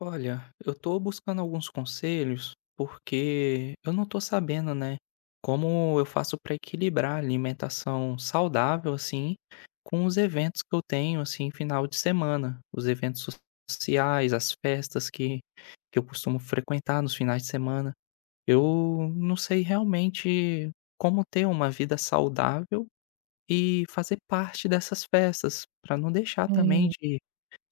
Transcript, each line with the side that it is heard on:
left: Olha, eu tô buscando alguns conselhos, porque eu não tô sabendo, né, como eu faço para equilibrar a alimentação saudável, assim, com os eventos que eu tenho, assim, final de semana. Os eventos sociais, as festas que eu costumo frequentar nos finais de semana. Eu não sei realmente como ter uma vida saudável e fazer parte dessas festas, para não deixar também
right: Hum,
left: de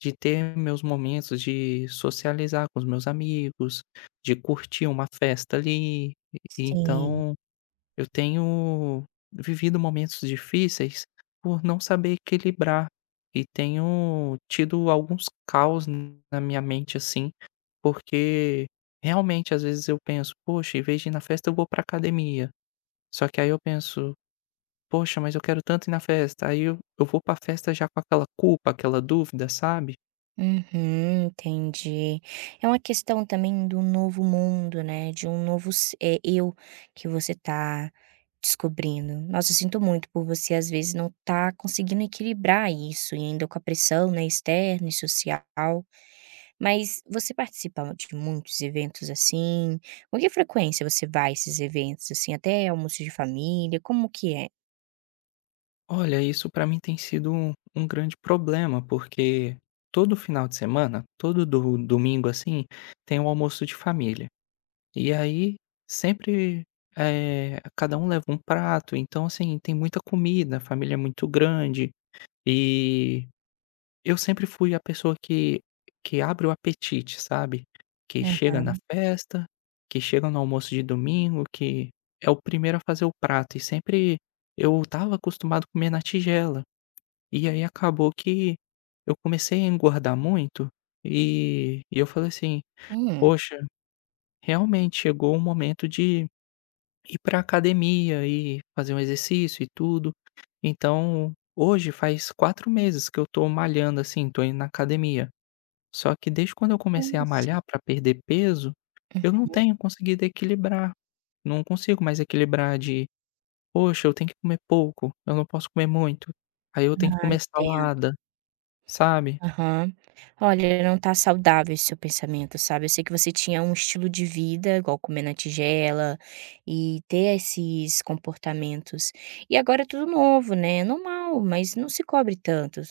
left: de ter meus momentos de socializar com os meus amigos, de curtir uma festa ali, e
right: sim.
left: então eu tenho vivido momentos difíceis por não saber equilibrar e tenho tido alguns caos na minha mente, assim, porque realmente às vezes eu penso: "Poxa, em vez de ir na festa eu vou pra academia". Só que aí eu penso: "Poxa, mas eu quero tanto ir na festa". Aí eu vou pra festa já com aquela culpa, aquela dúvida, sabe?
right: Uhum, entendi. É uma questão também do novo mundo, né, de um novo s eh, eu que você tá descobrindo. Nossa, eu sinto muito por você, às vezes, não tá conseguindo equilibrar isso, e ainda com a pressão, né, externa e social. Mas você participa de muitos eventos assim? Com que frequência você vai a esses eventos, assim, até almoço de família, como que é?
left: Olha, isso para mim tem sido um grande problema, porque todo final de semana, todo do domingo, assim, tem um almoço de família. E aí sempre, cada um leva um prato, então, assim, tem muita comida, a família é muito grande, e eu sempre fui a pessoa que abre o apetite, sabe. Que
right: Ah.
left: chega na festa, que chega no almoço de domingo, que é o primeiro a fazer o prato, e sempre eu estava acostumado a comer na tigela. E aí acabou que eu comecei a engordar muito, e eu falei assim:
right: Hum.
left: "Poxa, realmente chegou o momento de ir para academia e fazer um exercício e tudo". Então, hoje faz 4 meses que eu tô malhando, assim, tô indo na academia. Só que desde quando eu comecei a
right: Nossa.
left: malhar para perder peso, eu não tenho conseguido equilibrar. Não consigo mais equilibrar de: "Poxa, eu tenho que comer pouco, eu não posso comer muito". Aí eu tenho que
right: Ah,
left: comer
right: entendo.
left: salada, sabe?
right: Aham. Olha, não tá saudável esse seu pensamento, sabe? Eu sei que você tinha um estilo de vida, igual comer na tigela e ter esses comportamentos. E agora é tudo novo, né? É normal, mas não se cobre tanto.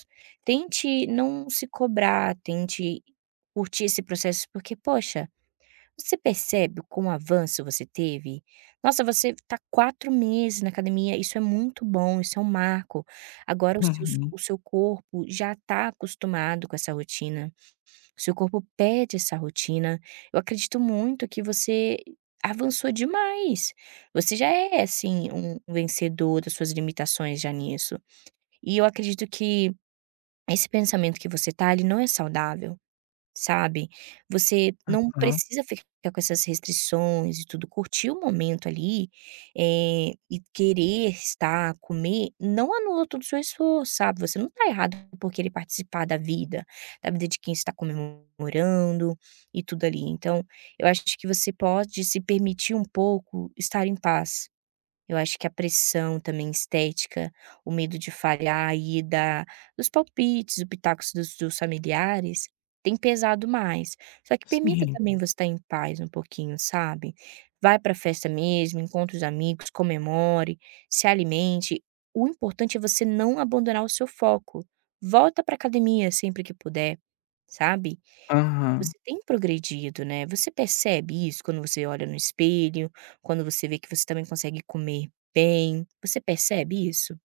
right: Tente não se cobrar, tente curtir esse processo, porque, poxa, você percebe o quão avanço você teve? Nossa, você está 4 meses na academia, isso é muito bom, isso é um marco. Agora os seus
left: Uhum,
right: o seu corpo já está acostumado com essa rotina, o seu corpo pede essa rotina. Eu acredito muito que você avançou demais. Você já é, assim, um vencedor das suas limitações já nisso. E eu acredito que esse pensamento que você tá, ele não é saudável. Sabe, você não
left: aham,
right: precisa ficar com essas restrições e tudo, curtir o momento ali, e querer estar, comer, não anula todo o seu esforço, sabe. Você não tá errado por querer participar da vida de quem está comemorando e tudo ali. Então, eu acho que você pode se permitir um pouco estar em paz. Eu acho que a pressão também estética, o medo de falhar e da dos palpites, o pitacos dos familiares, tem pesado mais. Só que permita
left: sim.
right: também você estar em paz um pouquinho, sabe. Vai pra festa mesmo, encontre os amigos, comemore, se alimente. O importante é você não abandonar o seu foco. Volta pra academia sempre que puder, sabe.
left: Aham.
right: Você tem progredido, né. Você percebe isso quando você olha no espelho, quando você vê que você também consegue comer bem, você percebe isso?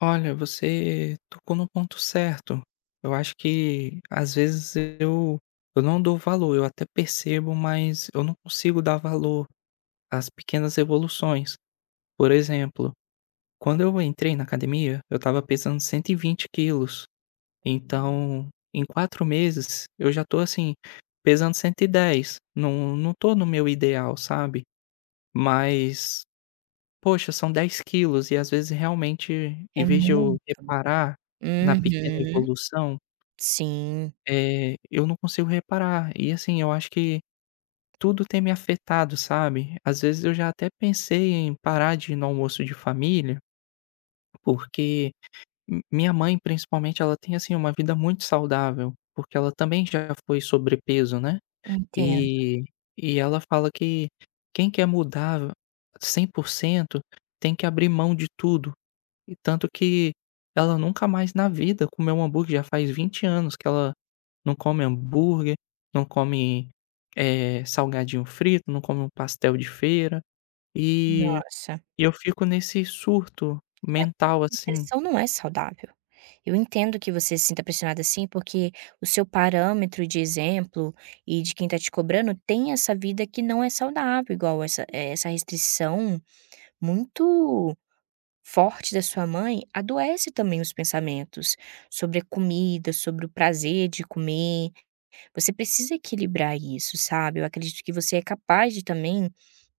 left: Olha, você tocou no ponto certo. Eu acho que às vezes eu eu não dou valor, eu até percebo, mas eu não consigo dar valor às pequenas evoluções. Por exemplo, quando eu entrei na academia, eu estava pesando 120 quilos, então em 4 meses eu já tô assim, pesando 110, não tô no meu ideal, sabe. Mas poxa, são 10 quilos e às vezes realmente,
right: É
left: em vez de eu
right: muito.
left: reparar na pequena
right: Uhum.
left: evolução,
right: Sim,
left: eu não consigo reparar. E assim, eu acho que tudo tem me afetado, sabe. Às vezes eu já até pensei em parar de ir no almoço de família, porque mi minha mãe principalmente, ela tem, assim, uma vida muito saudável, porque ela também já foi sobrepeso, né.
right: entendo.
left: E e ela fala que quem quer mudar 100% tem que abrir mão de tudo. E tanto que ela nunca mais na vida comeu um hambúrguer, já faz 20 anos que ela não come hambúrguer, não come, salgadinho frito, não come um pastel de feira, e
right: Nossa,
left: e eu fico nesse surto
right: mas
left: mental,
right: essa
left: assim.
right: pressão não é saudável. Eu entendo que você se sinta pressionada assim, porque o seu parâmetro de exemplo e de quem está te cobrando tem essa vida que não é saudável, igual essa restrição muito forte da sua mãe adoece também os pensamentos sobre a comida, sobre o prazer de comer. Você precisa equilibrar isso, sabe? Eu acredito que você é capaz de também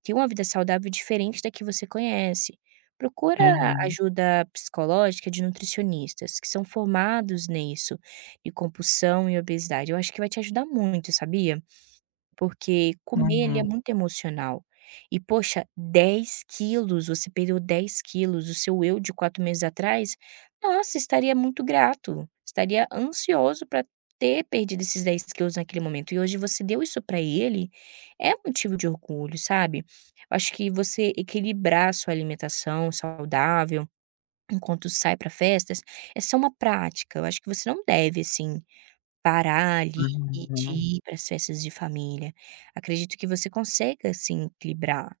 right: ter uma vida saudável diferente da que você conhece. Procura
left: Uhum,
right: ajuda psicológica de nutricionistas que são formados nisso, de compulsão e obesidade. Eu acho que vai te ajudar muito, sabia? Porque comer, ele é
left: uhum,
right: muito emocional. E poxa, 10 quilos, você perdeu 10 quilos, o seu eu de 4 meses atrás, nossa, estaria muito grato, estaria ansioso para ter perdido esses 10 quilos naquele momento. E hoje você deu isso para ele, é motivo de orgulho, sabe. Acho que você equilibrar a sua alimentação saudável enquanto sai para festas, essa é uma prática, eu acho que você não deve, assim, parar ali e de
left: uhum.
right: ir para as festas de família. Acredito que você consiga sim equilibrar.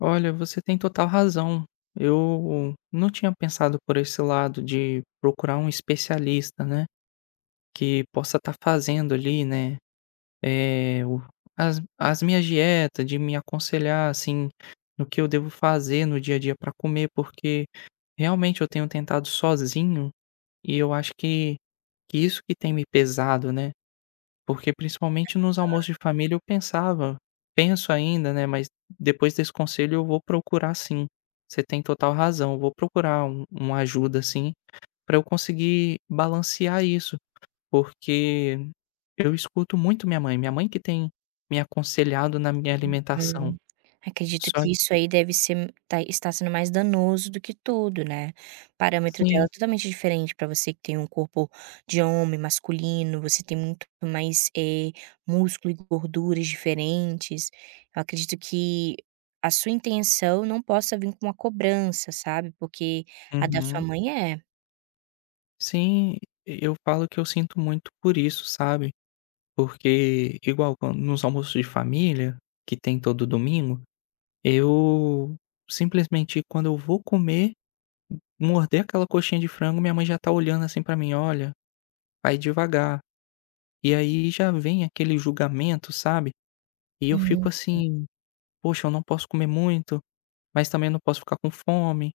left: Olha, você tem total razão. Eu não tinha pensado por esse lado de procurar um especialista, né, que possa estar fazendo ali, né, eh, o as minhas dietas, de me aconselhar, assim, no que eu devo fazer no dia a dia para comer, porque realmente eu tenho tentado sozinho e eu acho que isso que tem me pesado, né. Porque principalmente nos almoços de família eu pensava penso ainda, né, mas depois desse conselho eu vou procurar sim. Você tem total razão, eu vou procurar uma ajuda, assim, para eu conseguir balancear isso. Porque eu escuto muito minha mãe, que tem me aconselhado na minha alimentação.
right: Hum. Acredito
left: Só
right: que
left: que
right: isso aí deve ser tá está sendo mais danoso do que tudo, né. O parâmetro dela
left: sim,
right: é totalmente diferente para você que tem um corpo de homem masculino, você tem muito mais, músculo e gorduras diferentes. Eu acredito que a sua intenção não possa vir com uma cobrança, sabe, porque a da sua
left: uhum.
right: mãe é.
left: Sim, eu falo que eu sinto muito por isso, sabe. Porque igual quan nos almoços de família, que tem todo domingo, eu simplesmente quando eu vou comer, morder aquela coxinha de frango, minha mãe já tá olhando assim pra mim: "Olha, vai devagar". E aí já vem aquele julgamento, sabe. E eu
right: Hum.
left: fico assim: "Poxa, eu não posso comer muito, mas também não posso ficar com fome".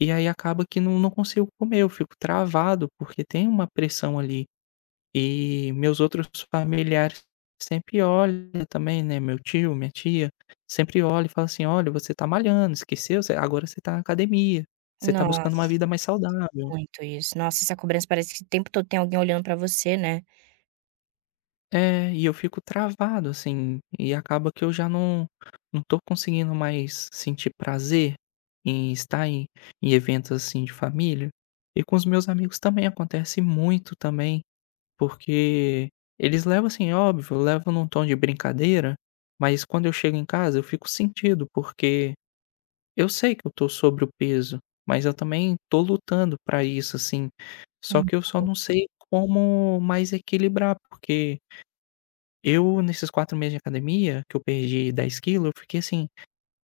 left: E aí acaba que não, não consigo comer, eu fico travado, porque tem uma pressão ali. E meus outros familiares sempre olham também, né? Meu tio, minha tia, sempre olha e fala assim: "Olha, você tá malhando, esqueceu? Agora você tá na academia, você tá buscando uma
right: Nossa.
left: vida mais saudável".
right: Muito isso. Nossa, essa cobrança parece que o tempo todo tem alguém olhando pra você, né.
left: É, e eu fico travado, assim, e acaba que eu já não tô conseguindo mais sentir prazer em estar em eventos, assim, de família. E com os meus amigos também acontece muito também, porque eles levam, assim, óbvio, levam num tom de brincadeira, mas quando eu chego em casa eu fico sentido, porque eu sei que eu tô sobre o peso, mas eu também tô lutando pra isso, assim, só
right: Uhum.
left: que eu só não sei como mais equilibrar, porque eu, nesses 4 meses de academia, que eu perdi 10 quilos, eu fiquei, assim,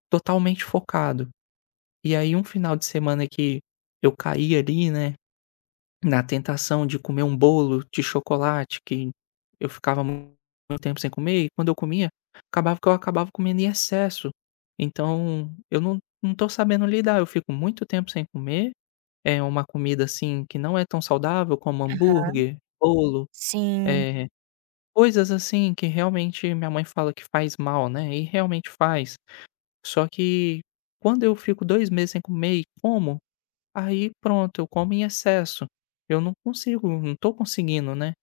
left: totalmente focado. E aí, um final de semana que eu caí ali, né, na tentação de comer um bolo de chocolate, que eu ficava muito tempo sem comer, e quando eu comia, acabava que eu acabava comendo em excesso. Então, eu não tô sabendo lidar, eu fico muito tempo sem comer, é uma comida, assim, que não é tão saudável, como
right: Aham.
left: hambúrguer, bolo,
right: Sim.
left: eh Coisas assim que realmente minha mãe fala que faz mal, né, e realmente faz. Só que quando eu fico 2 meses sem comer e como, aí pronto, eu como em excesso. Eu não consigo, não tô conseguindo, né,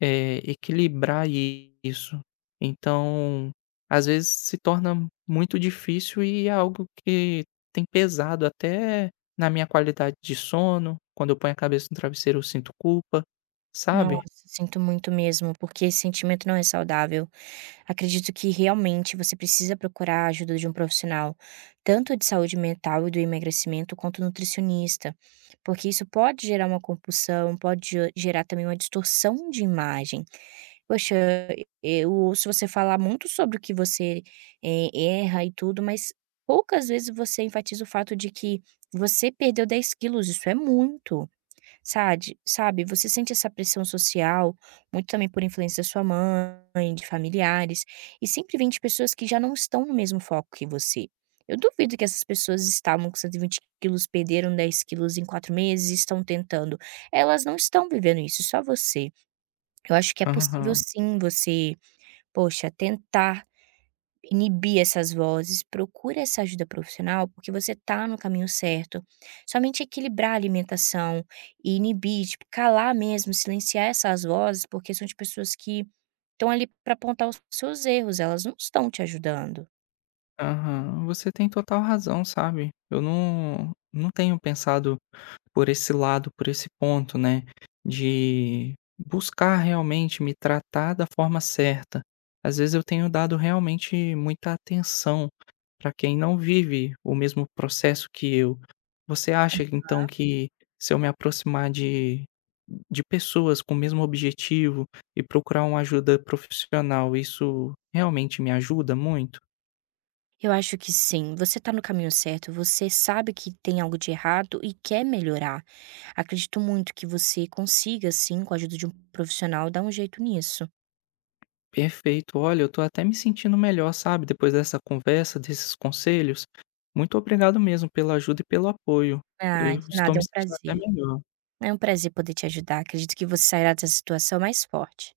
left: equilibrar isso. Então, às vezes se torna muito difícil e é algo que tem pesado até na minha qualidade de sono. Quando eu ponho a cabeça no travesseiro eu sinto culpa,
right: Nossa,
left: sabe?
right: sinto muito mesmo, porque esse sentimento não é saudável. Acredito que realmente você precisa procurar a ajuda de um profissional, tanto de saúde mental e do emagrecimento, quanto nutricionista, porque isso pode gerar uma compulsão, pode ge gerar também uma distorção de imagem. Poxa, eu ouço você falar muito sobre o que você, erra e tudo, mas poucas vezes você enfatiza o fato de que você perdeu 10 quilos, isso é muito, sabe? Você sente essa pressão social, muito também por influência da sua mãe, de familiares, e sempre vem de pessoas que já não estão no mesmo foco que você. Eu duvido que essas pessoas estavam com 120 quilos, perderam 10 quilos em 4 meses e estão tentando. Elas não estão vivendo isso, só você. Eu acho que é possível
left: Aham.
right: sim você, poxa, tentar inibir essas vozes, procura essa ajuda profissional, porque você tá no caminho certo. Somente equilibrar a alimentação e inibir, tipo, calar mesmo, silenciar essas vozes, porque são de pessoas que estão ali para apontar os seus erros, elas não estão te ajudando.
left: Aham, você tem total razão, sabe. Eu não tenho pensado por esse lado, por esse ponto, né, de buscar realmente me tratar da forma certa. Às vezes eu tenho dado realmente muita atenção para quem não vive o mesmo processo que eu. Você acha então que se eu me aproximar de pessoas com o mesmo objetivo e procurar uma ajuda profissional, isso realmente me ajuda muito?
right: Eu acho que sim, você tá no caminho certo, você sabe que tem algo de errado e quer melhorar. Acredito muito que você consiga, sim, com a ajuda de um profissional, dar um jeito nisso.
left: Perfeito. Olha, eu tô até me sentindo melhor, sabe, depois dessa conversa, desses conselhos. Muito obrigado mesmo pela ajuda e pelo apoio.
right: Ah,
left: Eu
right: de
left: estou
right: nada, é
left: me
right: um
left: sentindo
right: prazer.
left: até melhor.
right: É um prazer poder te ajudar. Acredito que você sairá dessa situação mais forte.